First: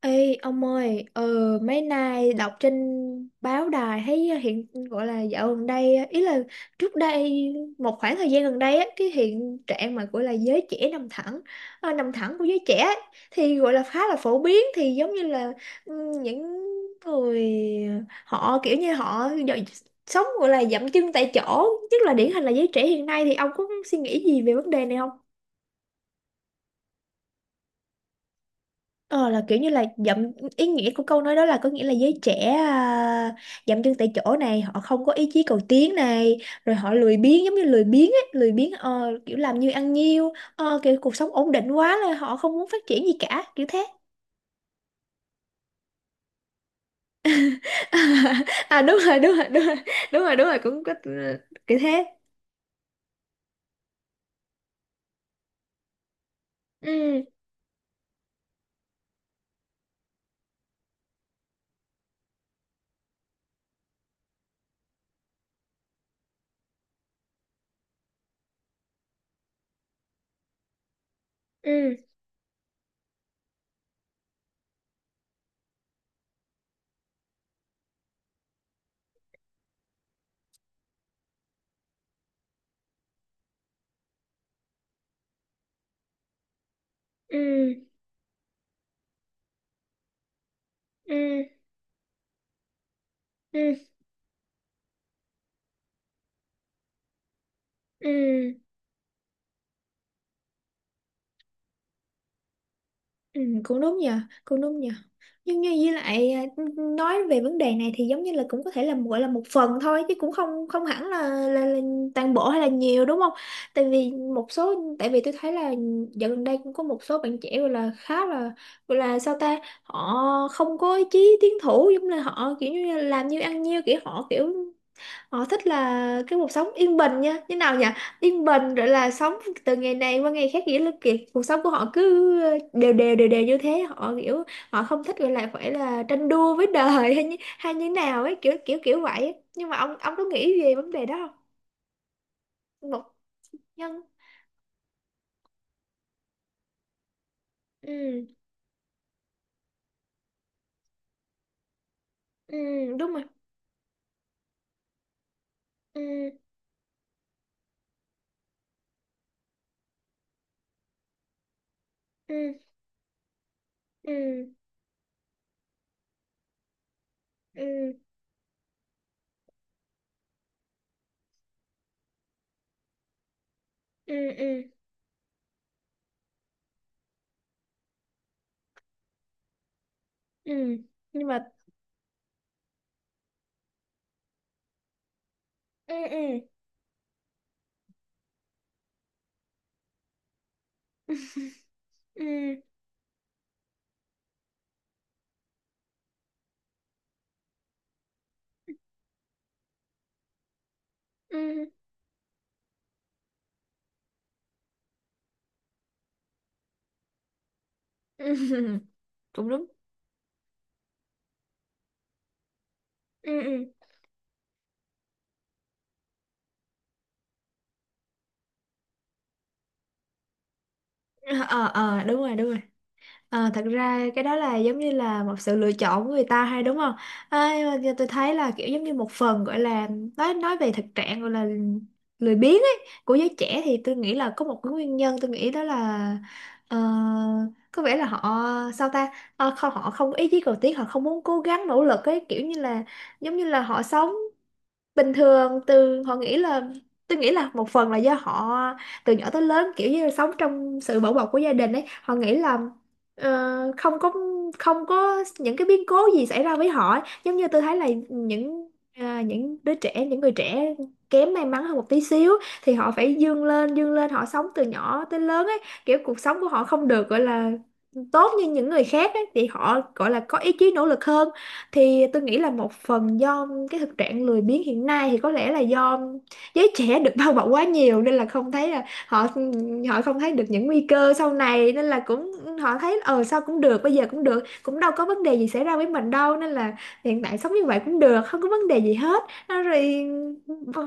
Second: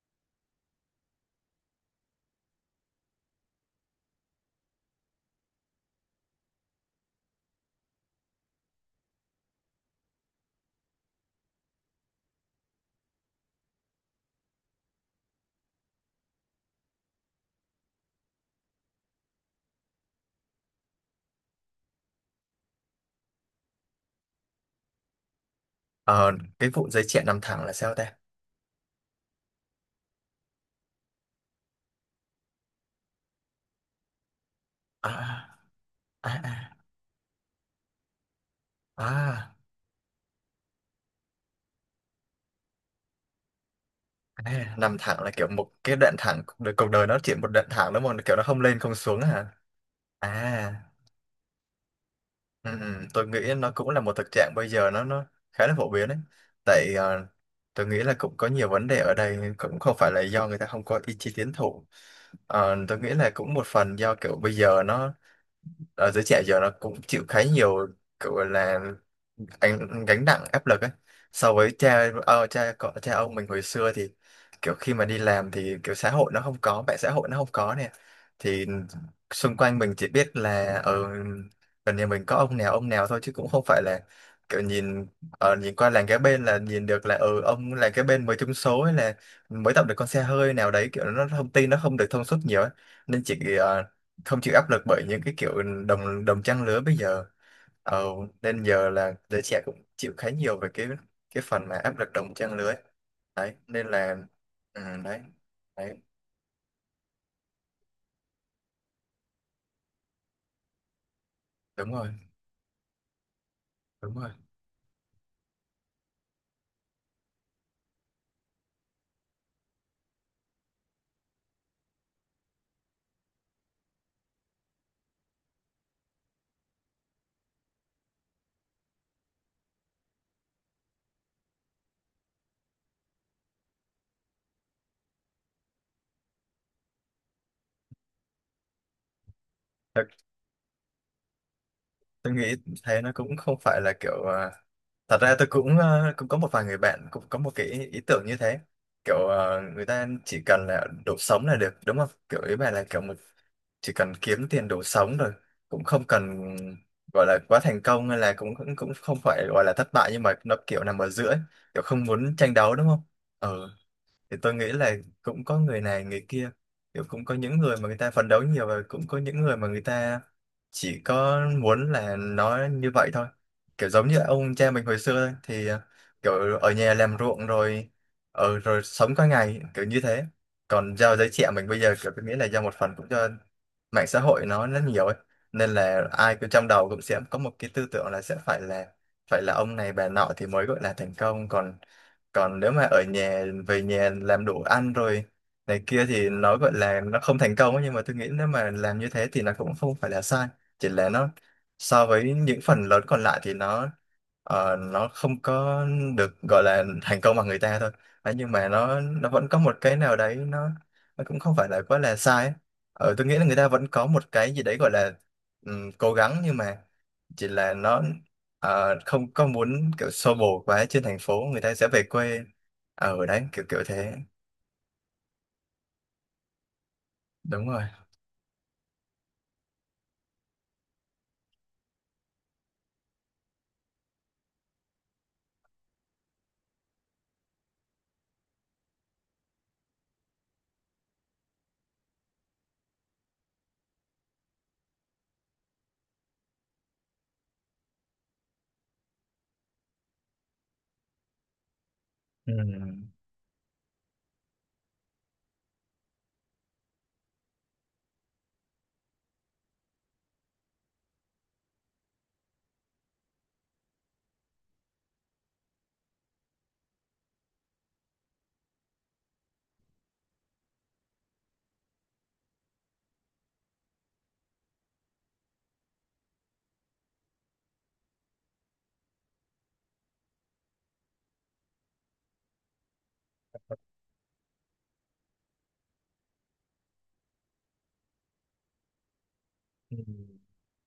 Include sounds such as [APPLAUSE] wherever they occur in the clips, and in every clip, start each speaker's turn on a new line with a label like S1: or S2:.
S1: Ê ông ơi, mấy nay đọc trên báo đài thấy, hiện gọi là dạo gần đây, ý là trước đây một khoảng thời gian gần đây á, cái hiện trạng mà gọi là giới trẻ nằm thẳng, nằm thẳng của giới trẻ ấy, thì gọi là khá là phổ biến, thì giống như là những người, ờ, họ kiểu như họ sống gọi là dậm chân tại chỗ, nhất là điển hình là giới trẻ hiện nay. Thì ông có suy nghĩ gì về vấn đề này không?
S2: Ờ, cái vụ giấy chuyện nằm thẳng là sao ta?
S1: Ờ là kiểu như là ý nghĩa của câu nói đó là có nghĩa là giới trẻ à, dậm chân tại chỗ này, họ không có ý chí
S2: À,
S1: cầu tiến
S2: à,
S1: này,
S2: à,
S1: rồi họ lười biếng, giống như lười biếng ấy, lười biếng, kiểu
S2: à,
S1: làm như ăn nhiêu, kiểu cuộc sống ổn định quá là họ không muốn phát triển gì cả, kiểu thế.
S2: à, à, nằm thẳng là kiểu một cái đoạn thẳng, cuộc đời nó chỉ một đoạn thẳng đúng không? Kiểu nó không
S1: [LAUGHS]
S2: lên
S1: À,
S2: không
S1: đúng rồi
S2: xuống
S1: đúng
S2: hả?
S1: rồi đúng rồi, đúng rồi đúng rồi,
S2: À,
S1: cũng có. Ờ, Kiểu thế.
S2: ừ, ừ, tôi nghĩ nó cũng là một thực trạng bây giờ nó khá là phổ biến đấy. Tại
S1: Ừ
S2: tôi nghĩ là cũng có nhiều vấn đề ở đây cũng không phải là do người ta không có ý chí tiến thủ. Tôi nghĩ là cũng một phần do kiểu bây giờ nó ở giới trẻ giờ nó cũng chịu khá nhiều kiểu gọi là anh gánh nặng áp lực ấy so với
S1: ừ
S2: cha ờ, cha cọ cha ông mình hồi xưa thì kiểu khi mà đi làm thì kiểu xã hội nó không có mạng xã hội nó không có nè, thì xung quanh mình chỉ biết là ở gần nhà mình có ông nào thôi chứ cũng không phải là kiểu nhìn ở nhìn qua làng kế bên là nhìn được là ừ
S1: ừ
S2: ông làng kế bên mới trúng số hay là mới tập được con xe hơi nào đấy kiểu nó
S1: ừ
S2: thông tin nó không được thông suốt nhiều ấy. Nên chỉ
S1: ừ ừ
S2: không chịu áp lực bởi những cái kiểu đồng đồng trang lứa bây giờ ờ,
S1: ừ.
S2: nên giờ là giới trẻ cũng chịu khá nhiều về cái phần mà áp lực đồng trang lứa ấy.
S1: Ừ,
S2: Đấy
S1: cũng
S2: nên
S1: đúng
S2: là
S1: nhờ, cũng đúng
S2: ừ,
S1: nhờ.
S2: đấy
S1: Nhưng như với
S2: đấy
S1: lại à, nói về vấn đề này thì giống như là cũng có thể là gọi là một phần thôi, chứ cũng không không hẳn là
S2: đúng rồi
S1: toàn bộ hay là nhiều, đúng không? Tại vì
S2: đúng rồi.
S1: một số, tại vì tôi thấy là dạo gần đây cũng có một số bạn trẻ gọi là khá là, gọi là sao ta, họ không có ý chí tiến thủ, giống như là họ kiểu như là làm như ăn nhiêu, kiểu họ kiểu họ thích là cái cuộc sống yên bình nha. Như nào nhỉ? Yên bình rồi là sống từ ngày này qua ngày khác. Nghĩa là kiểu cuộc sống của họ cứ đều đều đều đều như thế. Họ kiểu họ không thích gọi là phải là tranh đua với đời hay như nào ấy. Kiểu kiểu kiểu vậy ấy. Nhưng mà
S2: Thật,
S1: ông có nghĩ về vấn đề đó không?
S2: tôi nghĩ thế
S1: Một
S2: nó cũng không phải là
S1: nhân,
S2: thật ra tôi cũng có một vài người bạn cũng có một cái ý tưởng
S1: ừ,
S2: như thế người ta chỉ cần là đủ sống là được đúng không kiểu ý
S1: ừ,
S2: bạn là kiểu
S1: đúng
S2: một
S1: rồi.
S2: chỉ cần kiếm tiền đủ sống rồi cũng không
S1: Ừ,
S2: cần gọi là quá thành công hay là cũng cũng cũng không phải gọi là thất bại nhưng mà nó kiểu nằm ở giữa ấy. Kiểu không muốn tranh
S1: ừ,
S2: đấu đúng không ờ
S1: ừ,
S2: thì tôi nghĩ là cũng có người này người kia kiểu cũng có những người mà
S1: ừ,
S2: người ta phấn đấu nhiều và cũng có những người mà người ta chỉ có muốn là nó như vậy thôi kiểu giống như
S1: ừ,
S2: ông
S1: ừ,
S2: cha mình hồi xưa thôi, thì kiểu ở nhà làm ruộng rồi ở rồi sống qua ngày kiểu như thế.
S1: ừ.
S2: Còn do
S1: Nhưng
S2: giới
S1: mà
S2: trẻ mình bây giờ kiểu tôi nghĩ là do một phần cũng do mạng xã hội nó rất nhiều ấy nên
S1: ừ,
S2: là ai
S1: ừ,
S2: cũng trong đầu cũng sẽ có một cái tư tưởng là sẽ phải là ông này bà nọ thì mới gọi là thành công còn
S1: ừ,
S2: còn nếu mà ở nhà về nhà làm đồ ăn rồi này kia thì nó gọi là nó không thành công ấy, nhưng mà tôi nghĩ nếu mà làm như thế thì nó cũng không phải là sai chỉ là nó
S1: ừ,
S2: so với những phần lớn còn lại thì nó nó không có được gọi là thành công bằng người ta thôi. Đấy,
S1: ừ.
S2: nhưng mà
S1: [LAUGHS]
S2: nó vẫn
S1: Cũng
S2: có
S1: đúng.
S2: một cái nào đấy nó cũng không phải là quá là sai ấy. Ờ, tôi nghĩ
S1: Ừ,
S2: là người ta
S1: ừ.
S2: vẫn có một cái gì đấy gọi là cố gắng nhưng mà chỉ là nó không có muốn kiểu xô bồ quá trên thành phố người
S1: Ờ,
S2: ta sẽ về
S1: ờ, đúng rồi,
S2: quê
S1: đúng rồi.
S2: ở đấy
S1: Ờ,
S2: kiểu
S1: thật
S2: kiểu
S1: ra
S2: thế.
S1: cái đó là giống như là một sự lựa chọn của người ta hay, đúng không? À,
S2: Đúng
S1: nhưng
S2: rồi,
S1: mà tôi thấy là kiểu giống như một phần gọi là nói về thực trạng gọi là lười biếng ấy của giới trẻ, thì tôi nghĩ là có một cái nguyên nhân. Tôi nghĩ đó là, ờ, có vẻ là họ, sao ta. Ờ, không, họ không có ý chí cầu tiến, họ không muốn cố gắng nỗ lực ấy, kiểu như là giống như là họ sống bình thường, từ họ nghĩ là tôi nghĩ là một phần là do họ từ nhỏ tới lớn kiểu như là sống trong sự bảo bọc của gia đình ấy. Họ nghĩ
S2: ừ.
S1: là ờ, không có không có những cái biến cố gì xảy ra với họ ấy. Giống như tôi thấy là những, à, những đứa trẻ, những người trẻ kém may mắn hơn một tí xíu, thì họ phải vươn lên, vươn lên, họ sống từ nhỏ tới lớn ấy, kiểu cuộc sống của họ không được gọi là tốt như những người khác ấy, thì họ gọi là có ý chí nỗ lực hơn. Thì tôi nghĩ là một phần do cái thực trạng lười biếng hiện nay thì có lẽ là do giới trẻ được bao bọc quá nhiều, nên là không thấy là họ, họ không thấy được những nguy cơ sau này, nên là cũng họ thấy, ờ sao cũng được, bây giờ cũng được, cũng đâu có vấn đề gì xảy ra với mình đâu, nên là hiện tại sống như vậy cũng được, không có vấn đề gì hết. Nó
S2: Ừ.
S1: rồi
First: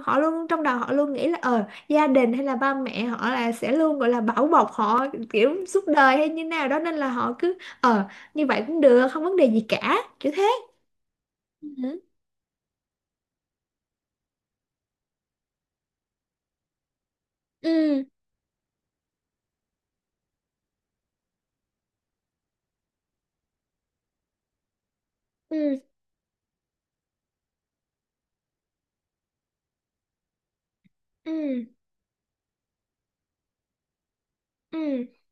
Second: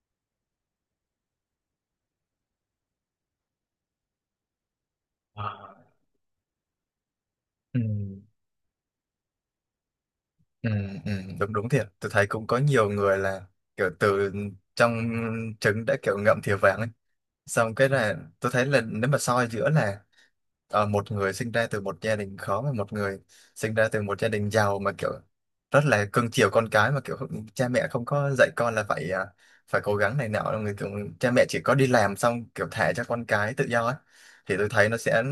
S1: họ luôn trong đầu họ luôn nghĩ là, ờ gia đình hay là ba mẹ họ là sẽ luôn gọi là bảo bọc họ kiểu
S2: Ờ.
S1: suốt đời hay như nào đó, nên là họ cứ
S2: Ừ.
S1: ờ như vậy cũng được, không vấn đề gì cả, kiểu thế.
S2: Ừ. Ừ. đúng đúng thiệt
S1: Ừ
S2: tôi thấy cũng có nhiều người là kiểu từ trong trứng đã kiểu ngậm thìa vàng xong cái
S1: ừ
S2: là tôi thấy là nếu mà soi giữa là một người sinh ra từ một gia đình khó và một người sinh ra từ một gia đình giàu mà kiểu
S1: ừ
S2: rất là cưng chiều con cái mà kiểu cha mẹ không có dạy con là phải cố gắng này nọ người kiểu cha mẹ chỉ
S1: ừ
S2: có đi làm xong kiểu thả cho con cái tự do ấy. Thì tôi thấy nó
S1: ừ
S2: sẽ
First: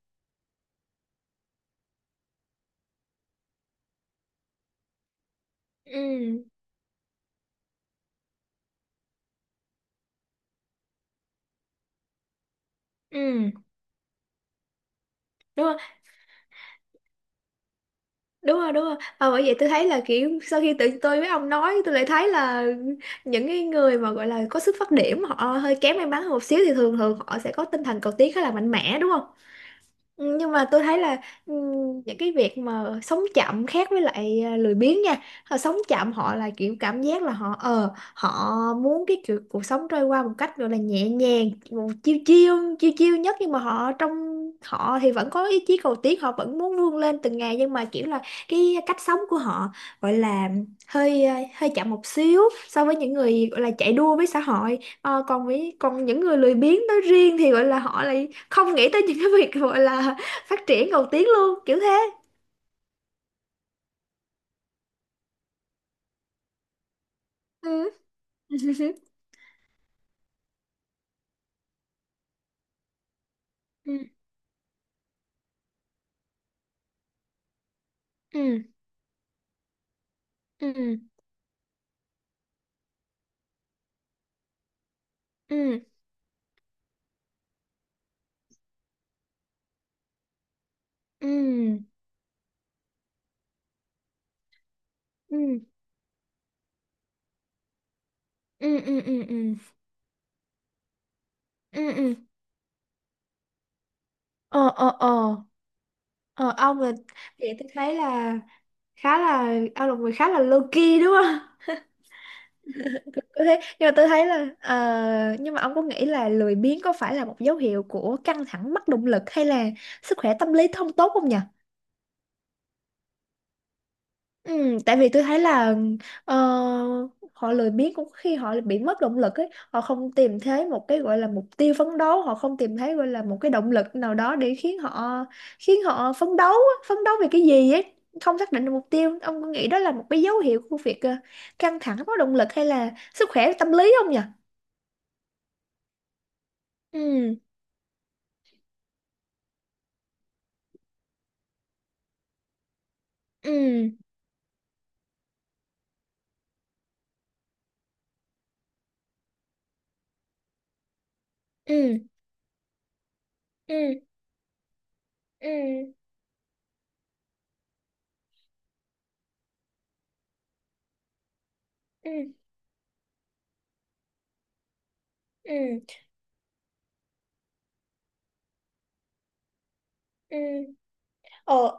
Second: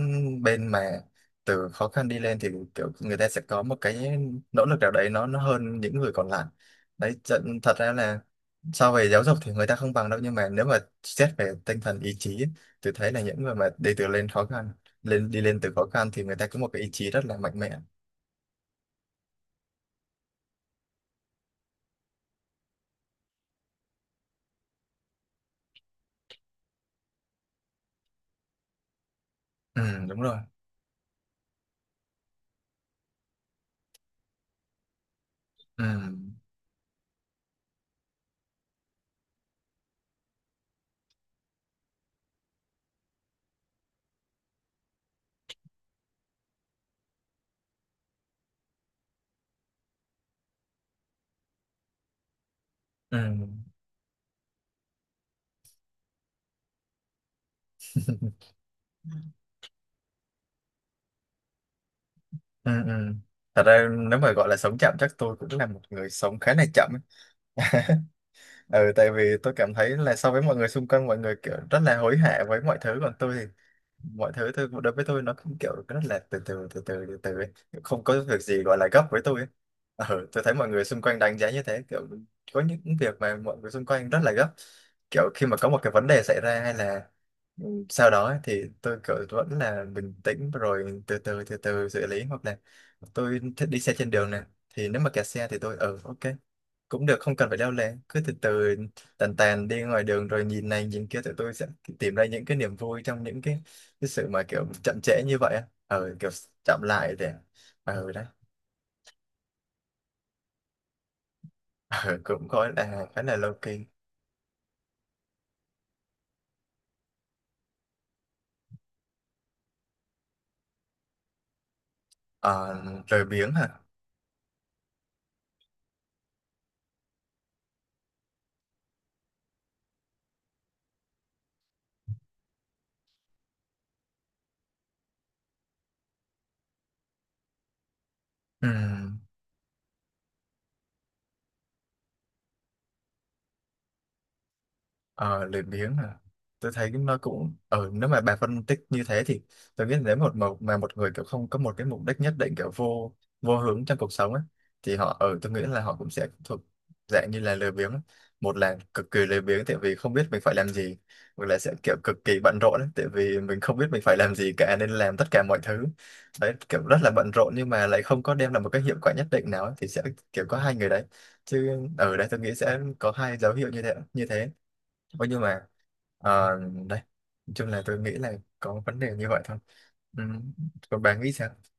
S2: bên mà từ khó khăn đi lên thì kiểu người ta sẽ có một cái nỗ lực nào đấy nó hơn những người còn lại.
S1: ừ
S2: Đấy thật thật ra là so về giáo dục thì người ta không bằng đâu nhưng mà nếu mà xét về tinh thần ý chí ấy, tôi thấy là những
S1: ừ.
S2: người mà đi từ lên khó khăn lên đi lên
S1: Đúng
S2: từ
S1: rồi
S2: khó khăn thì người ta có một cái ý chí rất là mạnh mẽ.
S1: đúng rồi đúng rồi. Ờ, bởi vậy tôi thấy là kiểu sau khi tự tôi với ông nói, tôi lại thấy là những cái người mà gọi là có sức phát điểm họ hơi kém may mắn hơn một xíu thì thường thường họ sẽ có tinh thần cầu tiến khá là mạnh mẽ, đúng không?
S2: Ừ, đúng
S1: Ừ,
S2: rồi,
S1: nhưng mà tôi thấy là ừ, những cái việc mà sống chậm khác với lại à, lười biếng nha. Họ sống
S2: ừ,
S1: chậm, họ là kiểu cảm giác là họ, ờ họ muốn cái kiểu cuộc sống trôi qua một cách gọi là nhẹ nhàng một chiêu chiêu chiêu chiêu nhất, nhưng mà họ trong họ thì vẫn có ý chí cầu tiến, họ vẫn muốn vươn lên từng ngày, nhưng mà kiểu là cái cách sống của họ gọi là hơi à, hơi chậm một xíu so với những
S2: ừ,
S1: người gọi là chạy đua với xã hội. Ờ, còn với, còn những người lười biếng nói riêng thì gọi là họ lại không nghĩ tới những cái việc gọi là phát triển, cầu tiến luôn, kiểu thế.
S2: ừ, ừ. Thật ra nếu mà gọi là sống chậm chắc tôi cũng là một người sống khá là chậm ấy.
S1: Ừ. [LAUGHS]
S2: Ừ, tại vì tôi cảm thấy là so với mọi người xung quanh mọi người kiểu rất là hối hả với mọi thứ còn tôi thì
S1: Ừ
S2: mọi thứ tôi đối với tôi nó cũng kiểu rất là từ từ từ từ từ từ ấy. Không có việc
S1: ừ
S2: gì gọi là gấp với tôi ấy. Ờ, tôi thấy mọi người xung quanh đánh giá như thế kiểu có những việc mà mọi người xung quanh rất là gấp kiểu khi mà có một
S1: ừ
S2: cái vấn đề xảy ra hay là sau đó ấy, thì tôi kiểu vẫn là bình tĩnh rồi từ từ từ
S1: ừ
S2: từ xử lý hoặc là tôi thích đi xe trên đường này thì nếu mà kẹt xe
S1: ừ
S2: thì tôi ừ ok cũng được không cần phải leo lén cứ từ từ
S1: ừ ừ ừ ừ
S2: tàn
S1: ừ
S2: tàn đi ngoài đường rồi nhìn này nhìn kia tụi tôi sẽ
S1: ừ ừ.
S2: tìm ra những cái niềm vui trong những cái sự mà kiểu
S1: Ờ ờ
S2: chậm
S1: ờ.
S2: trễ như vậy á kiểu
S1: Ờ, ông
S2: chậm
S1: là,
S2: lại để
S1: vậy tôi thấy
S2: đấy
S1: là khá là, ông là một người khá là low key, đúng không?
S2: ờ, cũng có là khá là
S1: Tôi
S2: low
S1: thấy,
S2: key.
S1: nhưng mà tôi thấy là, nhưng mà ông có nghĩ là lười biếng có phải là một dấu hiệu của căng thẳng, mất động lực hay là sức khỏe tâm lý không tốt không nhỉ?
S2: ờ, lười biếng hả?
S1: Ừ, tại vì tôi thấy là, ờ, họ lười biếng cũng khi họ bị mất động lực ấy, họ không tìm thấy một cái gọi là mục tiêu phấn đấu, họ không tìm thấy gọi là một cái động lực nào đó để khiến họ, khiến họ phấn đấu á, phấn đấu về cái gì ấy, không xác định
S2: Ừ.
S1: được mục tiêu. Ông có nghĩ đó là một cái dấu hiệu của việc căng thẳng, có động lực hay là sức khỏe tâm lý không nhỉ?
S2: Ờ, lười biếng à. Tôi thấy nó
S1: Ừ
S2: cũng nếu mà bà phân tích như thế thì tôi nghĩ nếu một một mà một người kiểu không có một cái mục đích nhất định kiểu vô vô hướng
S1: ừ
S2: trong cuộc sống ấy thì họ ở tôi nghĩ là họ cũng sẽ thuộc dạng như là lười biếng ấy. Một là cực kỳ lười biếng tại vì không biết mình phải làm gì hoặc là sẽ
S1: ừ
S2: kiểu cực kỳ bận rộn ấy, tại vì mình không biết
S1: ừ
S2: mình phải làm gì cả nên làm tất cả
S1: ừ
S2: mọi thứ đấy kiểu rất là bận rộn nhưng mà lại không có đem lại một cái hiệu quả nhất định nào ấy, thì sẽ kiểu có hai người đấy chứ ở đây
S1: ừ
S2: tôi nghĩ sẽ có hai dấu hiệu như thế như thế. Ôi, nhưng mà
S1: ừ
S2: ờ, đây nói chung là tôi nghĩ là có vấn đề như vậy thôi ừ.
S1: ừ.
S2: Còn bà nghĩ sao?
S1: Ờ,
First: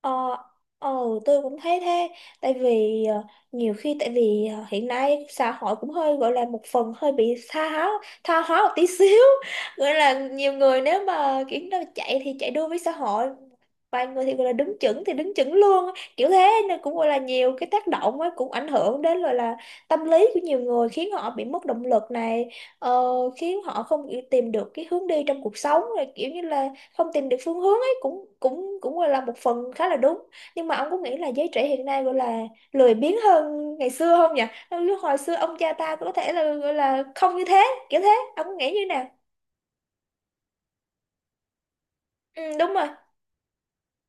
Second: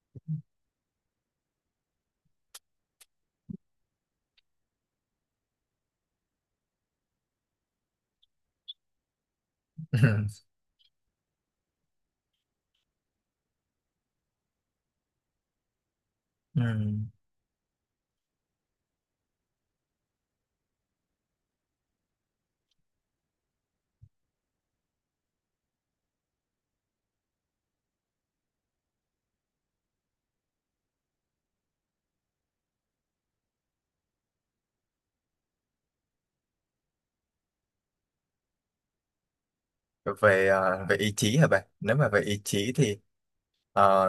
S1: ờ, ờ, tôi cũng thấy thế. Tại vì nhiều khi tại vì hiện nay xã hội cũng hơi gọi là một phần hơi bị tha hóa một tí xíu. [LAUGHS] Gọi là
S2: [LAUGHS]
S1: nhiều người nếu mà kiểu nó chạy thì chạy đua với xã hội. Vài người thì gọi là đứng chững thì đứng chững luôn á. Kiểu thế nên cũng
S2: ừ.
S1: gọi là nhiều cái tác động ấy, cũng ảnh hưởng đến gọi là tâm lý của nhiều người, khiến họ bị mất động lực này, ờ, khiến họ không kiểu tìm được cái hướng đi trong cuộc sống, rồi kiểu như là không tìm được phương hướng ấy, cũng cũng cũng là một phần khá là đúng. Nhưng mà ông có nghĩ là giới trẻ hiện nay gọi là lười biếng hơn ngày xưa không nhỉ? Lúc hồi xưa ông cha ta có thể là gọi là không như thế, kiểu thế. Ông có nghĩ như nào?
S2: Về về ý chí hả bạn? Nếu mà về ý
S1: Ừ,
S2: chí
S1: đúng rồi.
S2: thì ờ,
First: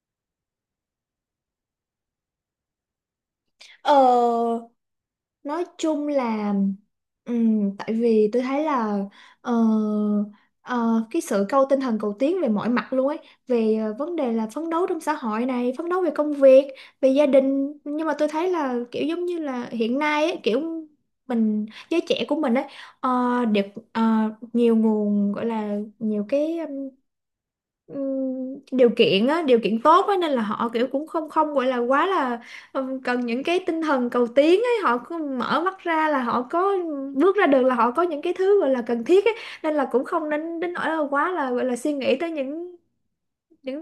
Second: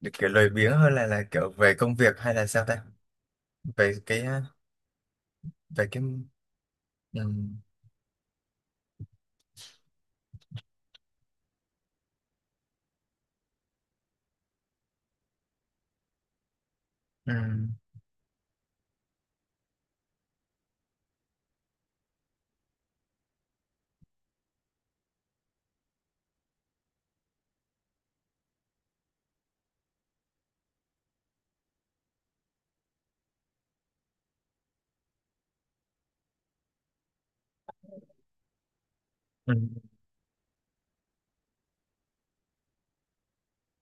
S2: được kiểu lười biếng hơn là kiểu về công việc hay là sao ta về
S1: Ờ,
S2: cái
S1: nói
S2: về cái
S1: chung là
S2: ừ.
S1: tại vì tôi thấy là, ờ, ờ, cái sự cầu tinh thần cầu tiến về mọi mặt luôn ấy, về vấn đề là phấn đấu trong xã hội này, phấn đấu về công việc, về gia
S2: Ừ.
S1: đình, nhưng mà tôi thấy là kiểu giống như là hiện nay ấy, kiểu mình giới trẻ của mình ấy, đều ờ, nhiều nguồn gọi là nhiều cái điều kiện á, điều kiện tốt á, nên là họ kiểu cũng không không gọi là quá là cần những cái tinh thần cầu tiến ấy, họ cứ mở mắt ra là họ có, bước ra được là họ có những cái thứ gọi là cần thiết ấy,
S2: Ừ.
S1: nên là cũng không nên đến nỗi là quá là gọi là suy nghĩ tới những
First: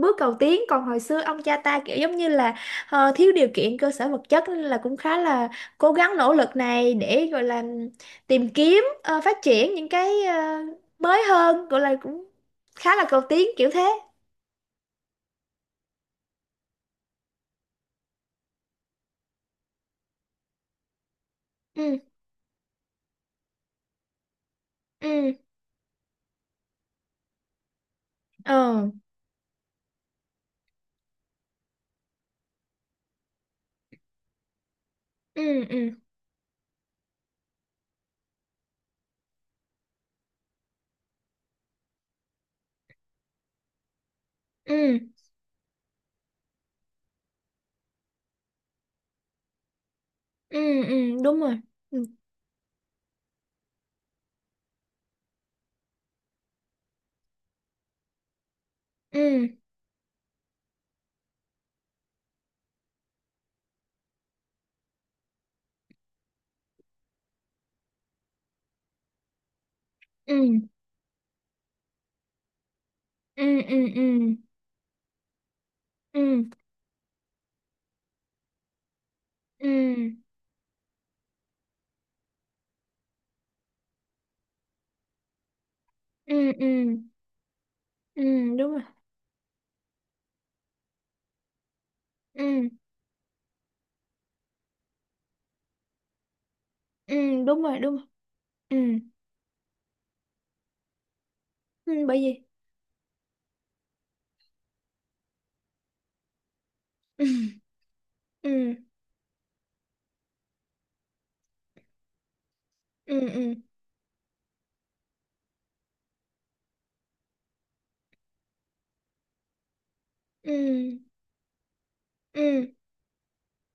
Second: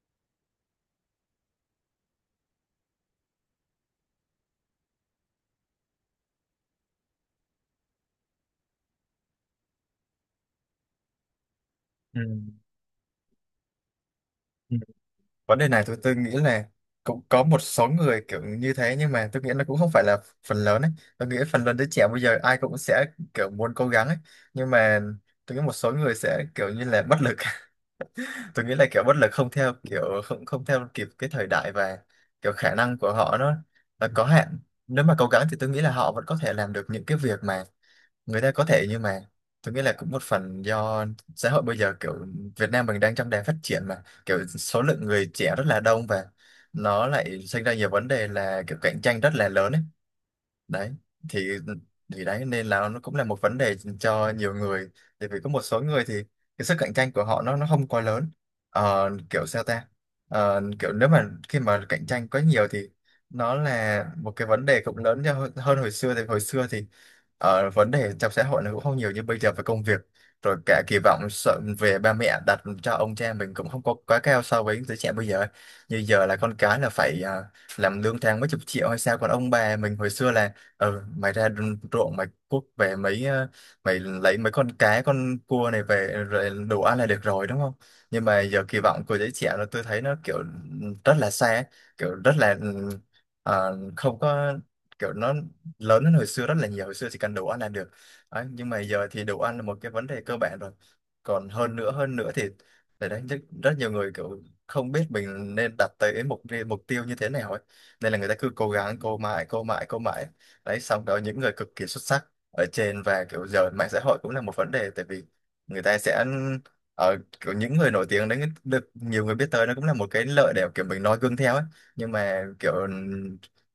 S1: bước cầu tiến. Còn hồi xưa ông cha ta kiểu giống như là thiếu điều kiện cơ sở vật chất, nên là cũng khá là cố gắng nỗ lực này để gọi là tìm kiếm, phát triển những cái mới hơn, gọi là
S2: Ừ.
S1: cũng khá là cầu tiến, kiểu thế.
S2: ừ. Vấn đề này tôi nghĩ là cũng có một số người kiểu như thế nhưng mà tôi nghĩ nó cũng không phải là phần lớn ấy tôi nghĩ phần lớn đứa
S1: Ừ
S2: trẻ bây giờ ai cũng sẽ kiểu muốn cố gắng ấy nhưng mà
S1: ừ
S2: tôi nghĩ một số người sẽ kiểu như là bất lực. [LAUGHS] Tôi nghĩ
S1: ờ
S2: là kiểu bất lực không theo kiểu không không theo kịp cái thời đại và kiểu khả năng của họ nó là có hạn nếu mà cố gắng thì
S1: ừ
S2: tôi nghĩ là
S1: ừ
S2: họ vẫn có thể làm được những cái việc mà người ta có thể nhưng mà tôi nghĩ là cũng một phần do xã hội bây giờ kiểu Việt Nam mình đang trong đà phát triển mà kiểu số lượng
S1: ừ
S2: người trẻ rất là đông và nó lại sinh ra nhiều vấn đề là kiểu cạnh tranh rất là lớn ấy.
S1: ừ
S2: Đấy
S1: ừ. Đúng
S2: thì
S1: rồi. Ừ
S2: thì đấy nên là nó cũng là một vấn đề cho nhiều người tại vì có một số người thì cái sức cạnh tranh của họ nó không quá lớn. Ờ, kiểu
S1: ừ
S2: sao ta. Ờ, kiểu nếu mà khi mà cạnh tranh quá nhiều thì nó là một cái vấn đề cũng lớn cho hơn hơn hồi xưa thì vấn đề trong xã hội nó cũng không nhiều như bây giờ về công việc
S1: ừ
S2: rồi cả kỳ vọng sợ về ba mẹ đặt cho ông cha mình
S1: ừ
S2: cũng không
S1: ừ
S2: có
S1: ừ
S2: quá cao so với giới trẻ bây giờ như giờ là
S1: ừ
S2: con cái là làm lương tháng mấy chục triệu hay sao còn ông bà mình hồi
S1: ừ
S2: xưa là Ờ, mày ra đồng ruộng mày cuốc về mày lấy mấy con cá con cua này về rồi
S1: ừ ừ
S2: đủ ăn là được rồi đúng không
S1: ừ,
S2: nhưng mà giờ
S1: đúng
S2: kỳ
S1: rồi.
S2: vọng của giới trẻ là tôi thấy nó kiểu rất là xa ấy, kiểu rất là
S1: Ừ
S2: không có kiểu nó lớn hơn hồi xưa rất là nhiều hồi xưa
S1: ừ,
S2: chỉ cần đủ ăn
S1: đúng
S2: là
S1: rồi
S2: được.
S1: đúng rồi.
S2: Đấy, nhưng
S1: Ừ
S2: mà giờ thì đủ ăn là một cái vấn đề cơ bản rồi còn
S1: ừ,
S2: hơn
S1: bởi
S2: nữa thì
S1: vì
S2: để đấy rất, rất nhiều người kiểu không biết mình nên đặt tới mục mục tiêu như thế nào ấy
S1: ừ
S2: nên là người ta cứ cố
S1: ừ
S2: gắng cố mãi cố mãi cố mãi đấy xong đó những người cực kỳ xuất sắc ở trên
S1: ừ
S2: và kiểu
S1: ừ
S2: giờ mạng xã hội cũng là một vấn đề tại vì người ta sẽ ở kiểu những người nổi tiếng đấy được nhiều người biết tới nó cũng là một cái lợi
S1: ừ
S2: để kiểu mình noi gương theo ấy nhưng
S1: ừ
S2: mà kiểu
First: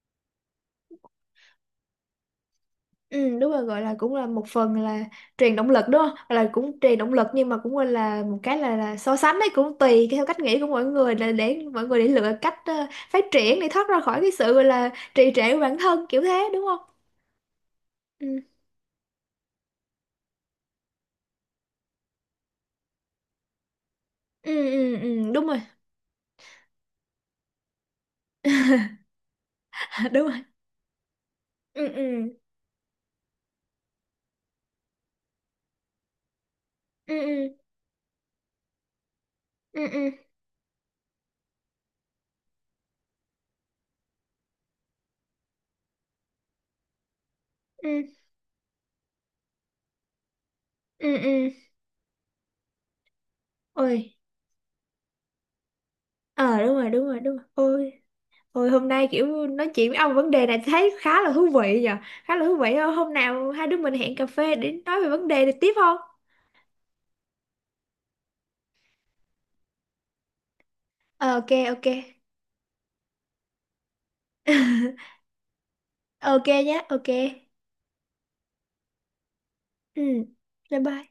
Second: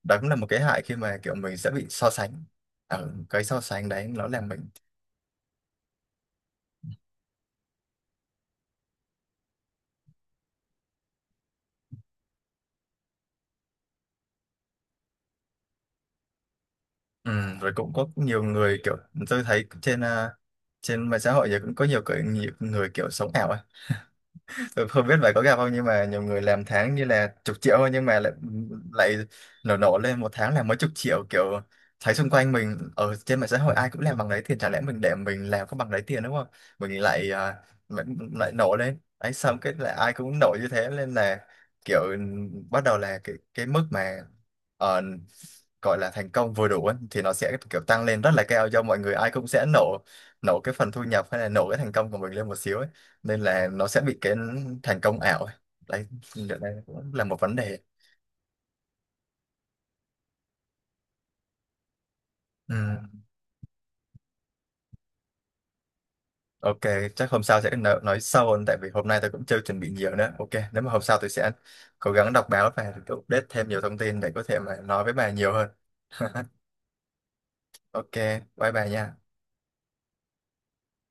S2: đó cũng là một cái hại khi mà kiểu mình sẽ bị so sánh ở
S1: ừ,
S2: cái
S1: đúng
S2: so
S1: rồi gọi
S2: sánh
S1: là
S2: đấy
S1: cũng là
S2: nó
S1: một
S2: làm mình
S1: phần là truyền động lực, đúng không? Là cũng truyền động lực nhưng mà cũng gọi là một cái là so sánh đấy, cũng tùy theo cách nghĩ của mọi người là để mọi người để lựa cách phát triển để thoát ra khỏi cái sự gọi là trì trệ của bản thân, kiểu thế, đúng không?
S2: ừ, rồi cũng có
S1: Ừ
S2: nhiều người kiểu tôi thấy trên mạng xã hội giờ cũng có nhiều, cái, nhiều người kiểu sống ảo ấy.
S1: ừ
S2: Tôi
S1: ừ
S2: không biết bạn
S1: ừ,
S2: có
S1: đúng
S2: gặp
S1: rồi.
S2: không nhưng mà nhiều người làm tháng như là chục triệu thôi nhưng mà lại lại nổ nổ
S1: [LAUGHS]
S2: lên
S1: Đúng
S2: một
S1: rồi.
S2: tháng là mấy chục triệu kiểu
S1: Ừ
S2: thấy xung
S1: ừ
S2: quanh mình ở trên mạng xã hội ai cũng làm bằng đấy tiền chả lẽ mình để mình làm có bằng đấy tiền đúng không mình
S1: ừ ừ
S2: lại, lại nổ lên ấy xong cái
S1: ừ
S2: là
S1: ừ
S2: ai cũng nổ như thế nên là kiểu bắt đầu là cái mức mà ờ, gọi là thành công vừa đủ ấy, thì nó sẽ kiểu
S1: ừ
S2: tăng lên rất là cao do mọi người ai cũng sẽ nổ nổ cái phần thu
S1: ừ
S2: nhập hay
S1: ừ.
S2: là nổ cái thành công của mình lên một xíu ấy nên là nó
S1: Ôi.
S2: sẽ bị cái thành công ảo ấy. Đấy liệu
S1: Ờ
S2: đây
S1: đúng rồi đúng
S2: cũng
S1: rồi
S2: là
S1: đúng
S2: một
S1: rồi.
S2: vấn đề
S1: Ôi, thôi hôm nay kiểu nói chuyện với ông vấn đề này thấy khá là thú vị nhờ. Khá là thú
S2: ừ.
S1: vị. Hôm nào hai đứa mình hẹn cà phê để nói về vấn đề này tiếp không?
S2: Ok, chắc hôm sau sẽ nói sâu hơn tại vì hôm nay tôi cũng chưa chuẩn bị nhiều nữa ok nếu mà hôm sau tôi
S1: Ờ, ok
S2: sẽ
S1: ok.
S2: cố gắng đọc báo và tôi update thêm nhiều thông tin để có thể mà nói với
S1: [LAUGHS]
S2: bà nhiều hơn.
S1: Ok
S2: [LAUGHS]
S1: nhé, ok.
S2: Ok bye bà nha.
S1: Ừ. Bye bye.